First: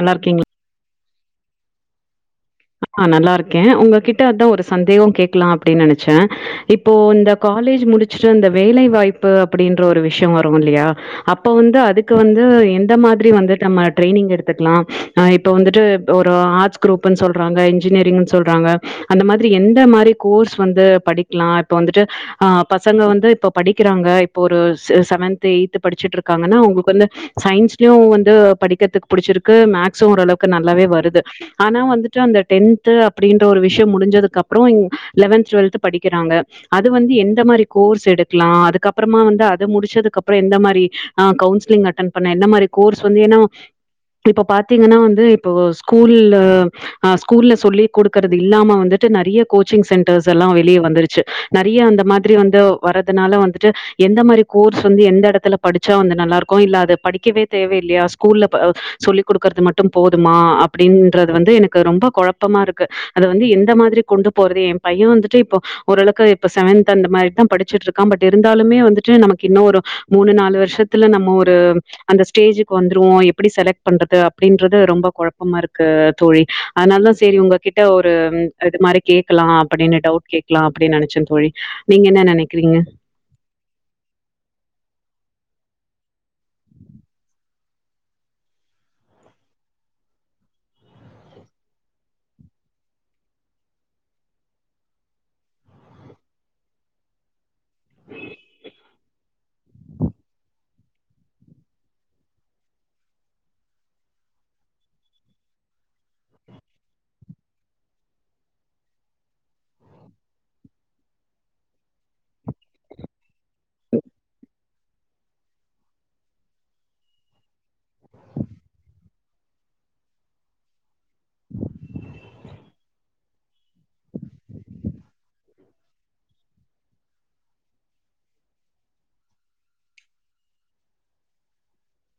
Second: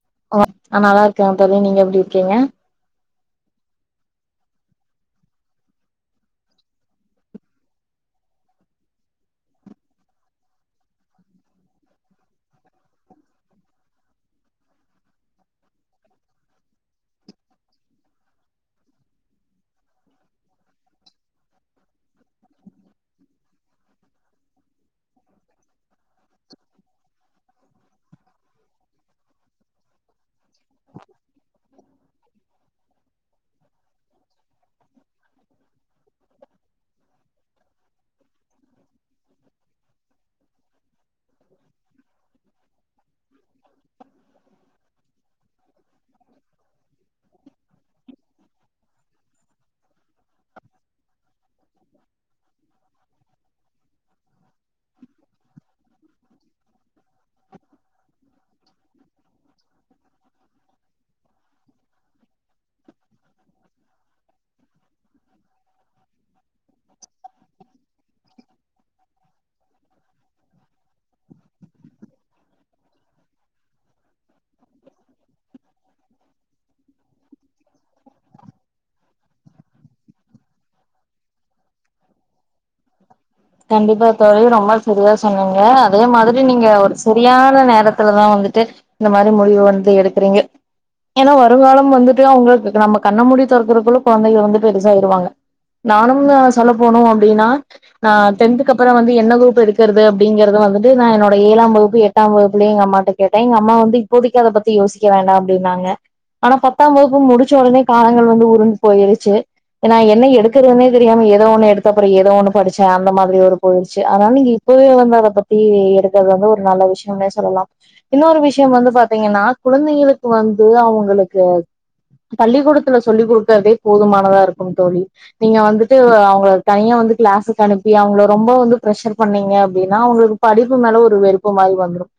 நல்லா இருக்கீங்களா? ம் நா நல்லா இருக் கே தோழி நீங்க எப்டி இர்க்கீங்க ஆ நல்லாருக்கேன். உங்ககிட்டந்து ஒரு சந்தேகோ கேட்க்லாம் அப்டின்னு நெனைச்சே. இப்போ இந்த காலேஜ் முடிச்ட்டு இந்த வேலை வாய்ப்பு அப்டின்ற ஒரு விஷ்யம் வருமில்லையா. அப்ப வந்து அதுக்கு வந்து எந்த மாதிரி வந்துட்டம்ம ட்ரைனிங் எடுத்துக்லாம். ஆ இப்ப வந்துட்டு ஒரு ஆர்ட்ஸ் க்ரூப்புன்னு சொ றாங்க, இஞ்சினியரிங் சொல்றாங்க. அந்த மாதிரி எந்த மாரி கோர்ஸ் வந்து படிக்கிலாம் இப்ப வந்துட்டு ஆ. பசங்க வந்து இப்ப படிக்கிறாங்க இப்பொரு சவன்த்து எய்ட்த்து படிச்சுற்றாக்காங்கனா அவங்களுக்கு வந்து சயின்ஸுலயு வந்து படிக்கதுப் புடிச்சுருக்கு மேக்ஸும் ஓரளவு நல்லாவே வருது. ஆனா வந்து. ட்டு. அந்த டென்த்து அப்டின்ற ஒரு விஷ்யம் முடுஞ்சதுக்கப்றோம் லெவன்த் டுவெல்த் படிக்கிறாங்க. அது வந்து எந்த மாரி கோர்ஸ் எடுக்லாம் அதுக்கப்பறமா வந்து அது முடுச்சதுக்கப்றம் எந்த மாதிரி ஆ கவுன்ஸ்லிங் அட்டன் பண்ண எந்த மாரி கோர்ஸ் வந்து ஏன்னா. இப்ப பாத்தீங்கனா வந்து இப்போ ஸ்கூல்ல ஆ ஸ்கூல்ல சொல்லி் கொடுக்கற்து இல்லாம வந்துட்டு நறைய கோச்சிங் சென்டர்ஸ் எல்லாம் வெளிய வந்துருச்சு. நிறைய அந்த மாத்ரி வந்து வறதுனால வந்துட்டு எந்த மாரி கோர்ஸ் வந்து எந்தெடத்துல படிச்சா வந்து நல்லாருக்கும். இல்ல அத படிக்கவே தேவயில்லையா ஸ்கூல்ல அ சொல்லிக் கொடுக்கற்து மட்டும் போதுமா அப்டின்றது வந்து எனக் க ரொம்ப கொழப்பமாருக்கு அத வந்து எந்த மாதிரி கொண்டு போறது. ஏன் பையனு வந்துட்டு இப்போ ஓரளவுக்கு இப்ப செவன்த் அந்த மாதிரி தா படிச்சுட்ருக்கான். பட் இருந்தாலுமே வந்துட்டு நமக்கு இன்னு ஒரு மூணு நாலு வர்ஷத்துல நம்ம ஒரு அந்த ஸ்டேஜுக்கு வந்துருவோம். அவே எப்படி செலக்ட் பண்றது அப்டின்றது ரொம்ப கொழப்பமாருக்கு தோழி. அத்னாலதா செரி உங்ககிட்ட ஒரு இது மாரி கேக்லாம் அப்டின்னு டவுட் கேக்லாம் அப்டின் நனைச்சென் தோழி. நீங்க என்ன நெனைக்கிறிங்க. கண்டிப்பா தோழி ரொம்ப சரியா சொன்னீங்க அதே மாதிரி நீங்க ஒரு செரியான நேரத்லதா வந்துட்டு இந்த மாரி முடிவு வந்து எடுக்றீங்க ஏனா வருங்காலம் வந்துட்டு அவுங்கள்க்கு நம்ம கண்ண மூடி தொறக்குறக்குள்ள கொழந்தைங்க வந்து பெருசாய்ருவாங்க நானும் சொல்ல போனும் அப்டினா நா டென்துக்கப்பறோ வந்து என்ன க்ரூப் எடுக்குறது அப்டிங்கெறது வந்துட்டு நா என்னோட ஏழாம் வகுப்பு எட்டாம் வகுப்புலயே எங்க அம்மாட்ட கேட்ட எங்க அம்மா வந்து இப்போதிக்கு அத பத்தி யோசிக்க வேண்டா அப்டின்னாங்க ஆனா பத்தாம் வகுப்பு முடிச்ச ஒடனே காலங்கள் வந்து உருண்டு பொயிருச்சு நா என்ன எடுக்குறதுனே தெரியாம ஏதோ ஒண்ணு எடுத்து அப்றொ ஏதோ ஒண்ணு படி சே அந்த மாதிரி ஒரு பொயிருச்சு அத்னால நீங்க இப்பவே வந்து அத பத்தி எடுக்குறது வந்து ஒரு நல்ல விஷ்யம்னே சொல்லலா இன்னொரு விஷ்யம் வந்து பாத்தீங்கனா குழந்தைங்களுக்கு வந்து அவ ங்களுக்கு பள்ளிக்கூடத்துல சொல்லி குடு க்கற்தே போதுமானது இருக்கும் தோழி நீங்க வந்துட்டு அவுங்கள தனியா வந்து க்ளாஸ் அனுப்பி அவுங்கள ரொம்போ வந்து ப்ரஷர் பண்ணீங்க அப்டின்னா அவுங்களுக்கு படிப்பு மேல ஒரு வெறுப்பு மாரி வந்துரும்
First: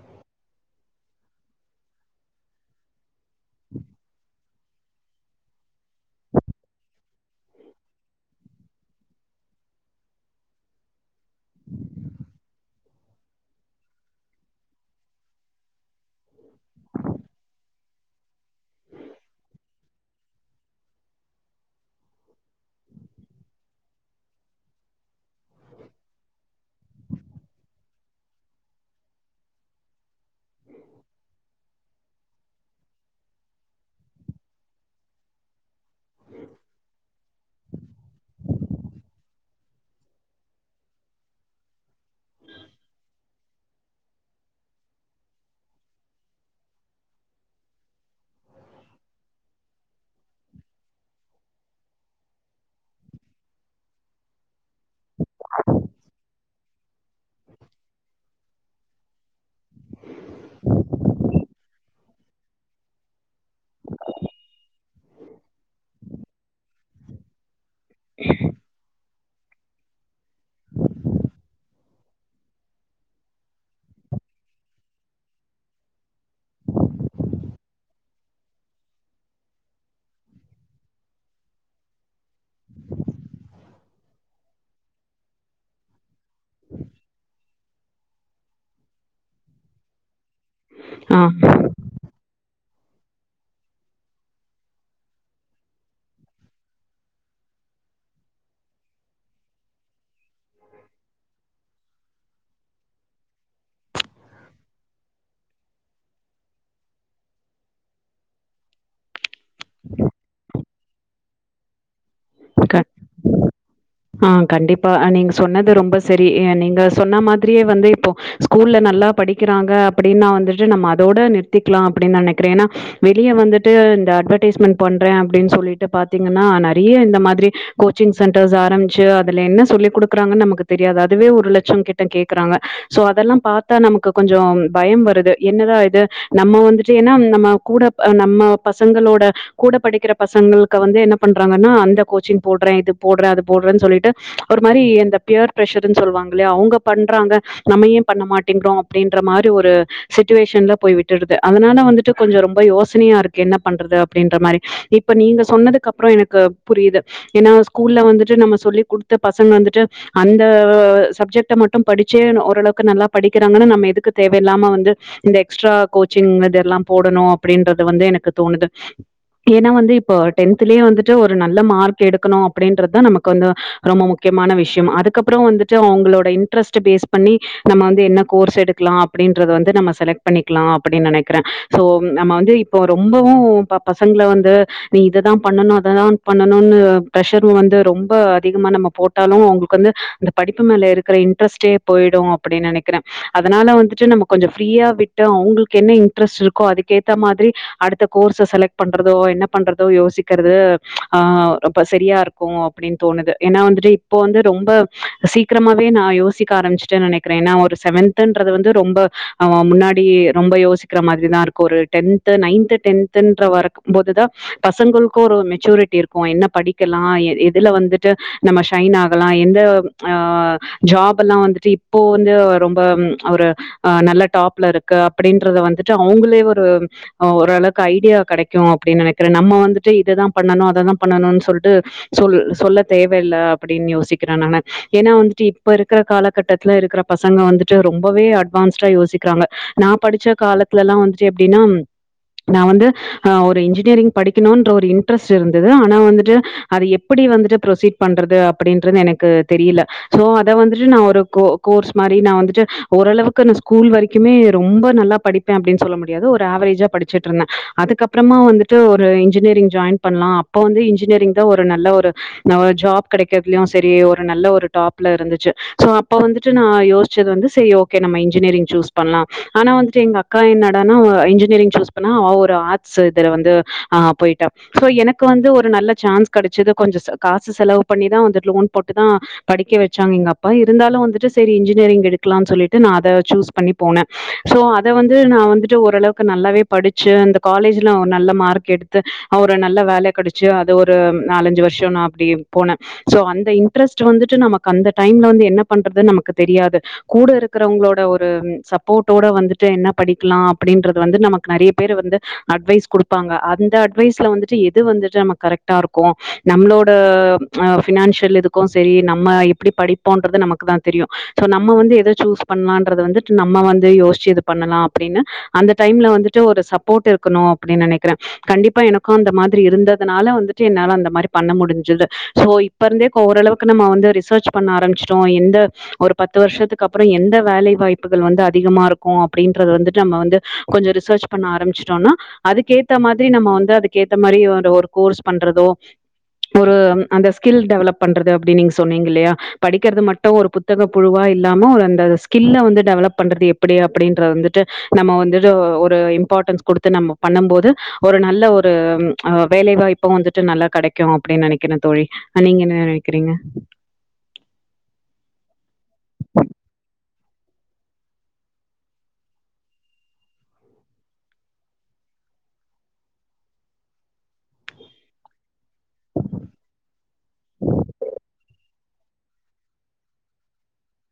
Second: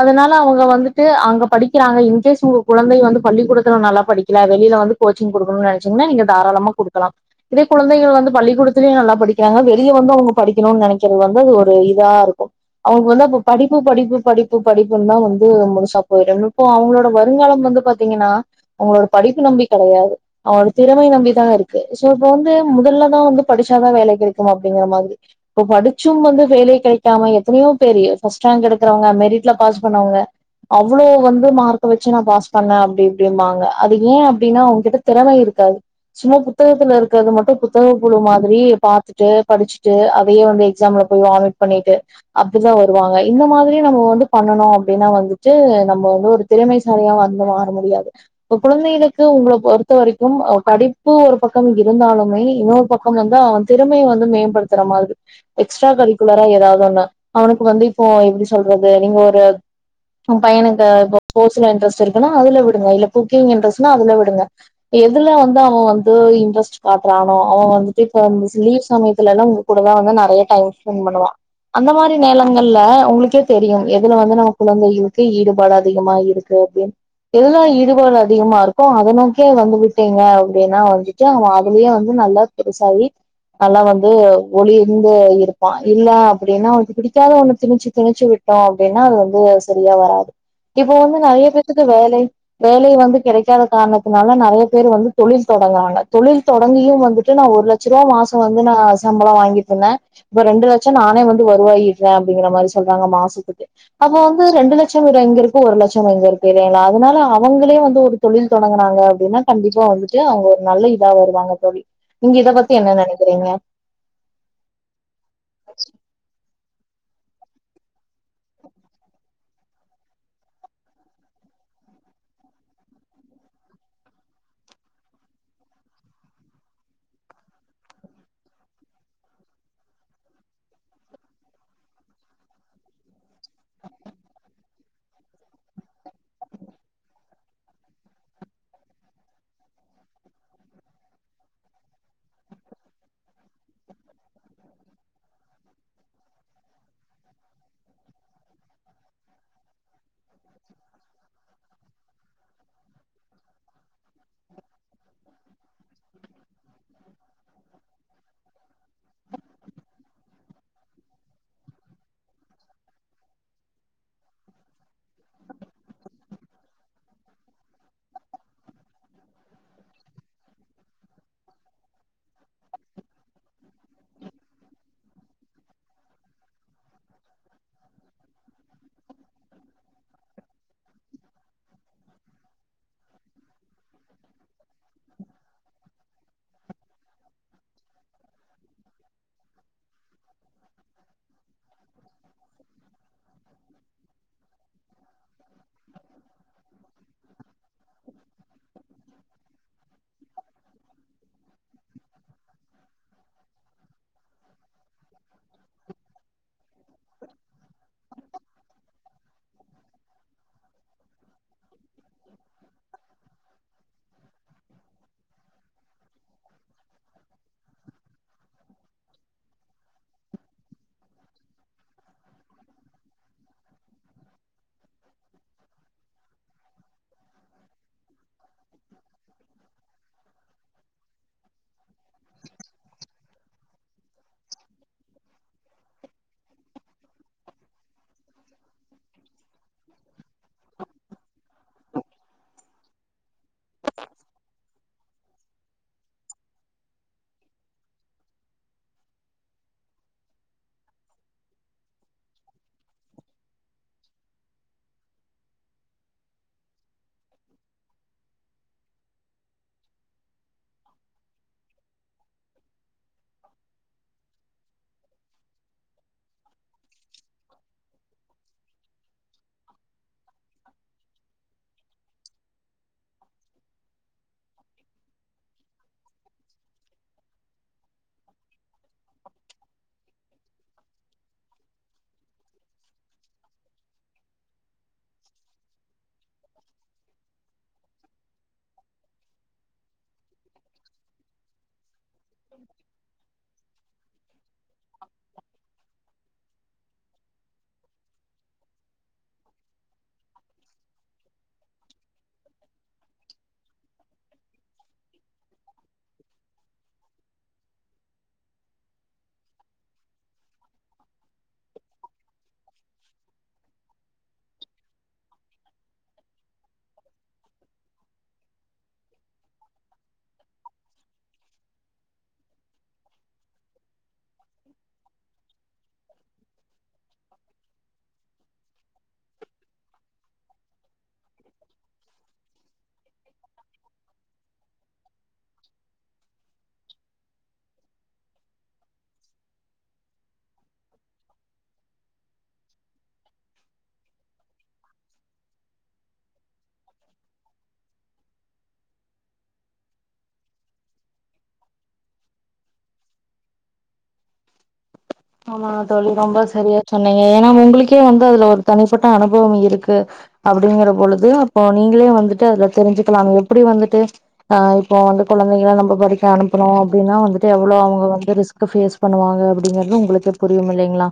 அதுனால அவங்க வந்துட்டு அங்க படிக்கிறாங்க இன்கேஸ் உங்க குழந்தை வந்து பள்ளிக்கூடத்துல நல்லா படிக்கில வெளில வந்து கோச்சிங் குடுக்கணூன் நெனச்சீங்கனா நீங்க தாராளமா குடுக்கலா இதே குழந்தைகள் வந்து பள்ளிக்கூடத்துலயு நல்லா படிக்கிறாங்க வீ இதையு வந்து அவங்க படிக்கணூன் நெனக்கிறது வந்து அது ஒரு இதா இருக்கு அவ்ங்க வந்து படிப்பு படிப்பு படிப்பு படிப்புன்தா வந்து முழுசா போய்டு இப்போ அவுங்களோட வருங்காலம் வந்து பா தீங்கனா அவுங்களோட படிப்பு நம்பி கெடையாது. அவுங் திறமய நம்பி தா இருக்கு சோ இப்ப வந்து முதல்லதா வந்து படுச்சாதா வேலை ஓ அப்டிங்கிற மாதிரி இப்போ படுச்சும் வந்து வேலை கெடைக்காம எத்தனையோ பேரு ஃபஸ்ட்ராங்க் எடுக்குறவங்க, மெரிட்ல பாஸ் பண்ணவங்க, அவ்ளோ வந்து மார்க்க வச்சு நா பாஸ் பண்ண அப்டிப்டிபாங்க. அது யேன் அப்டின்னா அவுங்கிட்ட தெறமை இருக்காது சும்மா புத்தகத்துல இருக்குறது மட்டும் புத்தக பொருள் மாதிரி பாத்து தே படுச்சிட்டு அதயே வந்து எக்ஸாம்ல போய் வாமிட் பண்ணிட்டு அப்டிதா வருவாங்க. இந்த மாதிரி நம்ம வந்து பண்ணனோம் அப்டின்னா வந்துட்டு நம்ம வந்து ஒரு திறமைசாலியா வந்து மாற முடியாது. கொழந்தைகளுக்கு உங்கள பொறுத்த வரைக்கும் படிப்பு ஒரு பக்கம் இருந்தாலுமே இன்னொரு பக்கம் வந்தா து திறமய வந்து மேம்படுத்துற மாதிரி எக்ஸ்ட்ரா கரிகுலரா ஏதாது ஒன்னு அவனுக்கு வந்து இப்போ எப்டி சொல்றது. நீங்க ஒரு பயனுக்கு ஸ்போஸ் இன்ட்ரஸ்ட் இருக்குனா அதுல விடுங்க. இல்ல குக்கிங் இன்ட்ரஸ்ட்னா அதுல விடுங்க. எதுல வந்து அவோ வந்து இன்ட்ரஸ்ட் காட்ரானோ அத வந் [unintelligible] சமயத்துல லா உங்க கூடதா வந்து நறைய டைம் ஸ்பெண்ட் பண்ணுவா. அந்த மாரி நேரங்கள்ல உங்களுக்கே தெரியும் எதுல வந்து நம்ம கொழந்தைகக்கு ஈடுபாடு அதிகமா இருக்கு அப்டினு எதுல ஈடுபாடு அதிகம்மா இருக்கோ அத நோக்கியே வந்து விட்டீங்க அப்டினா வந்துட்டு அவ அதுலயே வந்து நல்லா பெருசாயி நல்லா வந்து முகில்ல இருந்து இருப்பா இல்ல அப்படின்னா அவக்கு பிடிக்காத ஒண்ணு திணிச்சு திணிச்சு விட்டோம் அப்டின்னா அது வந்து செரியா வராது இப்போ வந்து ஆ நெறைய பேத்துக்கு வேலை வேலை வந்து கெடைக் கெடக்காத காரணத்துனால நெறைய பேரு வந்து தொழில் தொடங்குவாங்க தொழில் தொடங்கியும் வந்துட்டு நா ஒரு லட்சம் ரூபா மாஸ் இப்பவந்து நா சம்பளம் வாங்கிட்டு இருந்தேன் இப்ப ரெண்டு லட்சம் நானே வந்து வருவாய்ட்ருக்க அப்படிங்கிற மாரி சொல்றாங்க மாஸ்த்துக்கு அப்ப வந்து ரெண்டு லட்சோம் எங்க இருக்கு ஒரு லட்சம் எங்க இருக்கு இல்லைங்களா அதனால அவங்களே வந்து ஒரு தொழில் தொடங்கனாங்க அப்டின்னா கண்டிப்பா வந்துட்டு அவங்க ஒரு நல்ல இதாவ வருவாங்க தோழி நீங்க இத பத்தி கண்டிப்பா என்ன நனைக் ஆ கண்டிப்பா நீங்க சொன்னது ரொம்ப சரி நீங் க சொன்ன மாதிரியே வந்து இப்போ ஸ்கூல்ல நல்லா படிக்கிறாங்க அப்படின்னா வந்துட்டு நம்ம அதோட நிறுத்திக்கலாம் அப்படின் நனைக்கறேன்ன்னா வெளிய வந்துட்டு இந்த அட்வெடேஸ்மெண்ட் பண்றேன் அப்டின் சொல்லிட்டு பாத்தீங்கன்னா நறைய இந்த மாதிரி கோச்சிங் சென்டர்ஸ் ஆரம்பிச்சு அதுல என்ன சொல்லிக் கொடுக்கிறாங்கன் நமக்கு தெரியாது அதுவே ஒரு லட்சம் கிட்ட கேக்குறாங்க சோ அதெல்லாம் பாத்தா நமக்கு கொஞ்சோம் பயம் வருது என்னதா இது நம்ம வந்துட்டு ஏன்னா நம்ம கூட நம்ம பசங்களோட கூட படிக்கிற பசங்களுக்கு வந்து என்ன பண்றாங்கன்னா அந்த கோச்சிங் போட்றேன் இது போட்றேன் அது போட்றேன் சொல்லிட்டு ஒரு மாரி எந்த பியர் பிரஷர்ன்னு சொல்லு வாங்கலயா அவுங்க பண்றாங்க நம்ம ஏன் பண்ண மாட்டேங்கிறோம் அப்படின்ற மாரி ஒரு சிச்சுவேஷன்ல போய் விட்டுடுது அதனால வந்துட்டு கொஞ்சோ ரொம்ப யோசனையா இருக்கு என்ன பண்றது அப்டின்ற மாரி இப்ப நீங்க சொன்னதுக்கு அப்றோம் எனக்கு புரியுது ஏன்னா ஸ்கூல்ல வந்துட்டு நம்ம சொல்லி குடுத்த பசங்க வந்துட்டு அந்த சப்ஜெக்ட்ட மட்டும் படிச்சே ஓரளவுக்கு நல்லா படிக்கிறாங்கன்னா நம்ம எதுக்கு தேவயில்லாம வந்து இந்த எக்ஸ்ட்ரா கோச்சிங் இதெல்லாம் போடணும் அப்படின்றது வந்து எனக்கு தோணுது ஏன்னா வந்து இப்ப டென்தலயே வந்துட்டு ஒரு ஒரு நல்ல மார்க் எடுக்கணும் அப்படின்றதா நமக்கு வந்து ரொம்ப முக்கியமான விஷ்யோம் அதுக்கப்புறோம் வந்துட்டு அவ்ங்களோட இன்ட்ரஸ்ட் பேஸ் பண்ணி நம்ம வந்து என்ன கோர்ஸ் எடுக்லாம் அப்டின்றத வந்து நம்ம செலக்ட் பண்ணிக்கலாம் அப்படின் நனைக்கறேன் சோ நாம வந்து இப்ப ரொம்பவும் பா பசங்கள வந்து நீ இதுதான் பண்ணணும் அதத்தான் பண்ணனூனு ப்ரஷரு வந்து ரொம்ப அதிகமா நம்ம போட்டாலு அவ்ங்களுக்கு வந்து அந்த படிப் பு மேல இருக்குற இன்ட்ரெஸ்ட்டே போய்டு அப்டின் நெனக்கிற அதனால வந்துட்டு நம்ம கொஞ்ச ஃப்ரீயா விட்டு அவ்ங்களுக்கு என்ன இன்ட்ரெஸ்ட் இருக்கோ அதுக்கேத்தா மாதிரி அடுத்த கோர்ஸ செலக்ட் பண்றதோ என்ன பண்றதோ யோசிக்கெறது தா ரொம்ப சரியா இருக்கு அப்டின் தோணுது ஏன்னா வந்துட்டு இப்போ வந்து ரொம்ப சீக்கிரமாவே நா யோசிக்க ஆரம்பிச்சிட்டேன் நெனக்கிற ஏன்னா ஒரு செவன்த்துன்றது வந்து ரொம்ப அவ முன்னாடி ரொம்ப யோசிக்கிற மாத்ரிதா இருக்கு ஒரு டென்த்து நைன்த்து டென்த்துன்ற வரும்போதுதா பசங்களுக்கு ஒரு மெ ச்சூரிட்டி இருக்கு என்ன படிக்கலா எ எதுல வந்துட்டு நம்ம ஷைன் ஆகலா எந்த ஆ ஜாப் எல்லா வந்துட்டு இப்போ வந்து ரொம்ப ஒரு ஆ நல்ல டாப்ல இருக்க அப்டின்றத வந்துட்டு அவுங்களே ஒரு அ ஓரளவுக்கு ஐடியா கெடைக்கு அப்டின் நெனக்கிற நம்ம வந்துட்டு இதுதா பண்ணனு அததா பண்ணனூன் சொல்ட்டு சொல் சொல்ல தேவ இல்ல அப்டின் யோசிக்கிற நானு ஏன்னா வந்துட்டு இப்ப இருக்குற காலகட்டத்துல இருக்குற பசங்க வந்துட்டு ரொம்பவே அட்வான்ஸ்டா யோசிக்கிறாங்க நா படிச்ச காலத்துலல்லா வந்துட்டு எப்டின்னா நா வந்து ஆ ஒரு இன்ஜினியரிங் படிக்கணூன்ற ஒரு இன் ட்ரெஸ்ட் இருந்துது ஆனா வந்துட்டு அது எப்டி வந்துட்டு ப்ரொசீட் பண்றது அப்டின்றது எனக்கு தெரியில சோ அத வந்துட்டு நா ஒரு கோ கோர்ஸ் மாரி நா வந்துட்டு ஓரளவுக்கு நா ஸ்கூல் வரைக்குமே ரொம்ப நல்லா படிப்பே அப்டின் சொல்ல முடியாது ஒரு ஆவரேஜா படிச்சுட்ருந்த அதுக்கப்றமா வந்துட்டு ஒரு இன்ஜினியரிங் ஜாயின் பண்லா அப் போ வந்து இன்ஜினியரிங்தா ஒரு நல்ல ஒரு ந ஒ ஜாப் கெடைக்கிறத்லையு செரி ஒரு நல்ல ஒரு டாப் ல இருந்துச்சு சோ அப்ப வந்துட்டு நா யோஷ்ச்சது வந்து செரி ஓகே நம்ம இன்ஜினியரிங் சூஸ் பண்லா ஆனா வந்துட்டு எங்க அக்கா என்னடானா இன்ஜினியரிங் சூஸ் பண்ணா அவ ஒரு ஆட்ஸ் இதுல வந்து ஆ போய்ட்டா சோ எனக்கு வந்து ஒரு நல்ல சான்ஸ் கெடச்சுது கொஞ்சொ ச காசு செலவு பண்ணிதா வந்து லோன் போட்டுதா படிக்க வெச்சாங்க எங்க அப்பா இருந்தாலு வந்துட்டு செரி இன்ஜினியரிங் எடுக்லான் சொல்லிட்டு நா அத சூஸ் பண்ணி போன சோ அத வந்து நா வந்துட்டு ஓரளவுக்கு நல்லாவே படிச்சு இந்த காலேஜ்ல நல்ல மார்க் எடுத்து நா ஒரு நல்ல வேல கெடச்சு அத ஒரு நாலஞ்சு வர்ஷொ நா அப்டே போன சோ அந்த இன் ட்ரஸ்ட் வந்துட்டு நமக்கு அந்த டைம்ல வந்து என்ன பண்றதுன் நமக்கு தெரியாது கூட இருக்குறவங்களோட ஒரு சப்போட்டோட வந்துட்டு என்ன படிக்லா அப்டின்றது வந்து நமக்கு நறைய பேரு வந்து அட்வைஸ் குடுப்பாங்க அந்த அட் வைஸ்ல வந்துட்டு எது வந்துட்டு நமக் கரெக்ட்டா இருக்கு நம்ளோட ஆ ஃபினான்ஷியல் இதுக்கு செரி நம்ம எப்டி படிப்போன்றது நமக்குதா தெரியு சோ நம்ம வந்து எத சூஸ் பண்லான்றத வந்துட்டு நம்ம வந்து யோசிச்சி இது பண்ணலா அப்டின்னு அந்த டைம்ல வந்துட்டு ஒரு சப்போட் இருக்கணு அப்டின் நெனக்கிற கண்டிப் இப்பஎனக்கும் அந்த மாதிரி இருந்ததுனால வந்துட்டு என்னால அந்த மாதிரி பண்ண முடிஞ்சது சோ இப்ப இருந்தே ஓரளவுக்கு நம்ம வந்து சர்ச் பண்ண ஆரம்பிச்சோ எந்த ஒரு பத்து வருஷத்துக்கு அப்புறம் எந்த வேலை வாய்ப்புகள் வந்து அதிகமா இருக்கும் அப்படின்றது வந்துட்டு நம்ம வந்து கொஞ்சம் ரி ரிசர்ச் பண்ண ஆரம்பிச்சிட்டோம்னா அதுக்கேத்த மாதிரி நம்ம வந்து அதுக்கு எத மாதிரி ஒரு கோர்ஷ் பண்ணுறதோ ஒரு அந்த ஸ்கில் டெவலப் பண்ணுறது அப்படி நீங்க சொன்னேகல்லயா படிக்கிறது மட்டும் புத்தக புழுவ இல்லாம அந்த ஸ்கில்ல வந்து டெவலப் பண்ணுறது எப்படி அப்படி வந்துட்டு நம்ம வந்துட்டு ஒரு இம்போர்ட்டான்சு கொடுத்து நம்ம பண்ண போது ஒரு நல்ல ஒரு ஒருஹ் வேலை வாய்ப்பு இப்ப வந்துட்டு நல்லா கிடைக்கும் அப்படின்னு நினைக்கிறேன் தோழி் நீங்க என்ன நினைக்கிறீங்க ஆமா தோழி ரொம்ப சரியா சொன் ஏன்னா உங்களுக்கே வந்து அதுல ஒரு தனிப்பட்ட அனுபவம் இருக்கு அப்படிங்கற பொழுது அப்போ நீங்களே வந்துட்டு அதுல தெரிஞ்சுக்கலாம் எப்படி வந்துட்டு இப்போ வந்து குழந்தை நம்ப படிக்க அனுப்பணும் அப்படின்னா வந்துட்டு எவ்வளவு வந்து ரிஸ்க்கஸ் பேசு பண்ணுவாங்க அப்படிங்கறது உங்களுக்கே புரியும் இல்லைங்களா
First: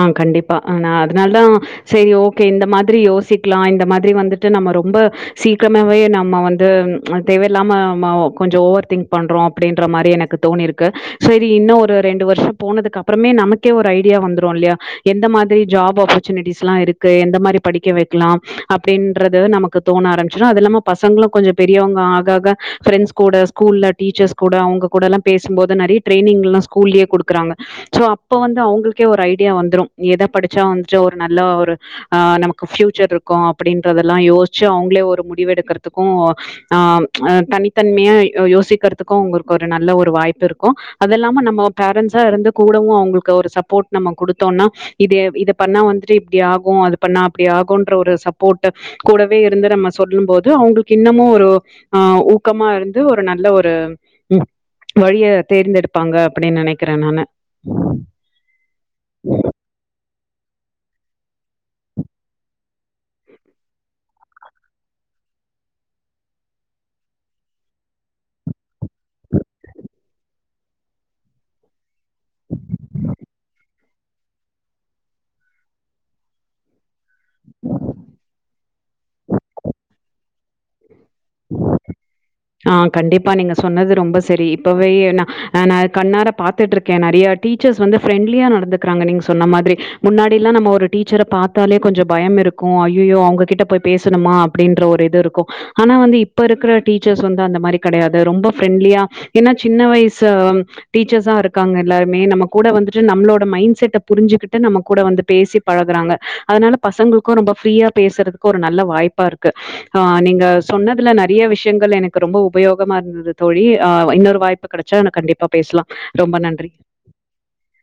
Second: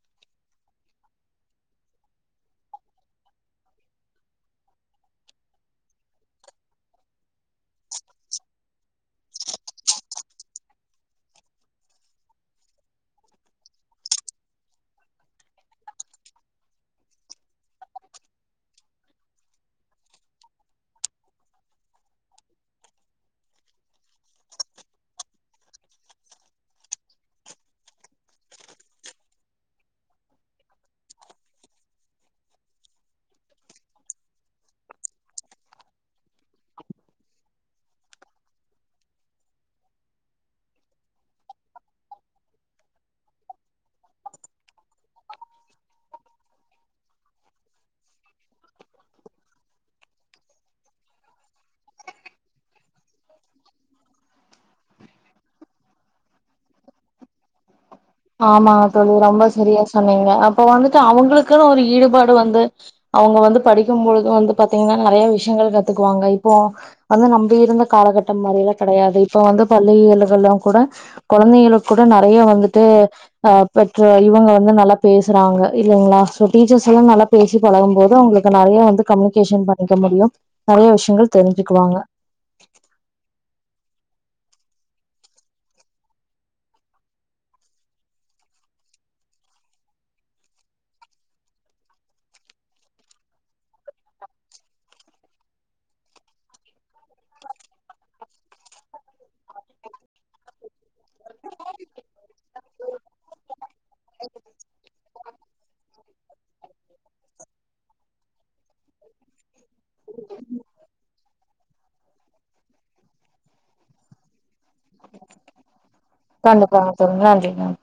ஆஹ் கண்டிப்பா நா அதனால தான் சரி ஓகே இந்த மாதிரி யோசிக்கலாம் இந்த மாதிரி வந்துட்டு நம்ம ரொம்ப சீக்கிரமாவே நம்ம வந்து தேவையில்லாம கொஞ்சம் ஓவர் திங்க் பண்றோம் அப்படின்ற மாதிரி எனக்கு தோணி இருக்கு சரி இன்னும் ஒரு ரெண்டு வருஷம் போனதுக்கு அப்புறமே நமக்கே ஒரு ஐ டியே வந்துரும் இல்லையா எந்த மாதிரி ஜாப் ஆப்பர்சூனிட்டீஸ்ல இருக்கு எந்த மாதிரி படிக்க வைக்கலாம் அப்படின்றது நமக்கு தோண ஆரம்பிச்சுருவோம் அது இல்லாம பசங்களும் கொஞ்சம் பெரியவங்க ஆக ஆக ஃப்ரெண்ட்ஸ் கூட ஸ்கூல்ல டீச்சர்ஸ் கூட அவங்க கூட இல்ல பேசும்போது நிறைய ட்ரைனிங்க எல்லாம் ஸ்கூல்லையே கொடுக்கிறாங்க சோ அப்ப வந்து அவங்களுக்கு கேஒரு ஐடியா வந்துரும் எத படிச்சா வந்து ஒரு நல்ல ஒரு நமக்கு ஃபியூச்சர் இருக்கும் அப்படின்றதெல்லாம் யோசிச்சு அவங்களே ஒரு முடிவு எடுக்கிறதுக்கும் தனித்தன்மையா யோசிக்கிறதுக்கும் அவங்களுக்கு ஒரு நல்ல ஒரு வாய்ப்பு இருக்கும் அது இல்லாம நம்ம பேரன்ஸ் இருந்து கூடவும் அவங்களுக்கு ஒரு சப்போர்ட் நம்ம குடுத்தோம்னா இத இத பண்ணா வந்துட்டு இப்படி ஆகும் அது பண்ணா அப்படி ஆகும் ஒரு சப்போர்ட் கூடவே இருந்து நம்ம சொல்லும் போது அவங்களுக்கு இன்னமும் ஒரு ஆஹ் ஊக்கமா இருந்து ஒரு நல்ல ஒரு வழிய தேர்ந்தெடுப்பாங்க அப்படின்னு நினைக்கிறேன் நானு ஆமா ரொம்ப சரியா சொன்னீங்க அப்ப வந்துட்டு அவங்களுக்குன்னு ஒரு ஈடுபாடு வந்து அவுங்க வந்து படிக்கும்பொழுது வந்து பாத்தீங்கின்னா நெறைய விஷயங்கள் கத்துக்குவாங்க இப்போ வந்து நம்பு இருந்த காலகட்டம் மாரியெல்லாம் கெடையாது இப்ப வந்து பள்ளி எல்லுகளா கூட கொழந்திகளுக் த்து அஹா பெற்ற இவுங்க வந்து நல்லா பேசுறாங்க இல்லைங்குளா சோ டீச்சர்ஸ் எல்லா நல்லாப் பேசி பழகும் போது அவுங்களுக் ந்த நெறியா வந்து கம்யூனிகேஷன் பண்ணிக்க முடியும் நெறைய விஷ் ஆஹா கண்டிப்பா நீங்க சொன்னது ரொம்பஸ் சேரி இப்பவே என ஹ நா கண்ணார பாத்துட்டு இருக்கே நெறைய டீச்சர்ஸ் வந்து ஃப்ரெண்ட்லியா நடந்துக்குறாங்க நீங்க சொன்ன மாதிரி முன்னாடி எல்லா நம்ம ஒரு டீச்சர பாத்தாலே கொஞ்ச பயம் இருக்கும் ஐயியோ அவுங்ககிட்ட போய் பேசுணுமா அப்டின்ற ஒரு இது இருக்கு ஆனா வந்து இப்ப இருக்கிற டீச்சர்ஸ் வந்து அந்த மாரி கெடையாது ரொம்ப ஃப்ரெண்ட்லியா ஏன்னா சின்ன வயசு டீச்சர்ஸா இருக்காங்க எல்லாருமே நம்ம கூட வந்துட்டு நம்மளோட மைண்ட் செட் புரிஞ்சுக்கிட்டு நம்ம கூட வந்துட் பேசி பழகுறாங்க அதுனால பசங்களுக்கும் ரொம்ப ஃப்ரீயா பேசுறதுக்கு ஒரு நல்ல வாய்ப்பா இருக்கு ஆஹா நீங்க அதுல நெறியா விஷயங்கள் எனக்கு ரொம்ப உபயோகமா இருந்தது தோழி அஹா இன்னொரு வாய்ப்பு கெடைச்சா கண்டிப்பா பேசுலா கண்டிப்பாங் தோழி நன்றி நன்றி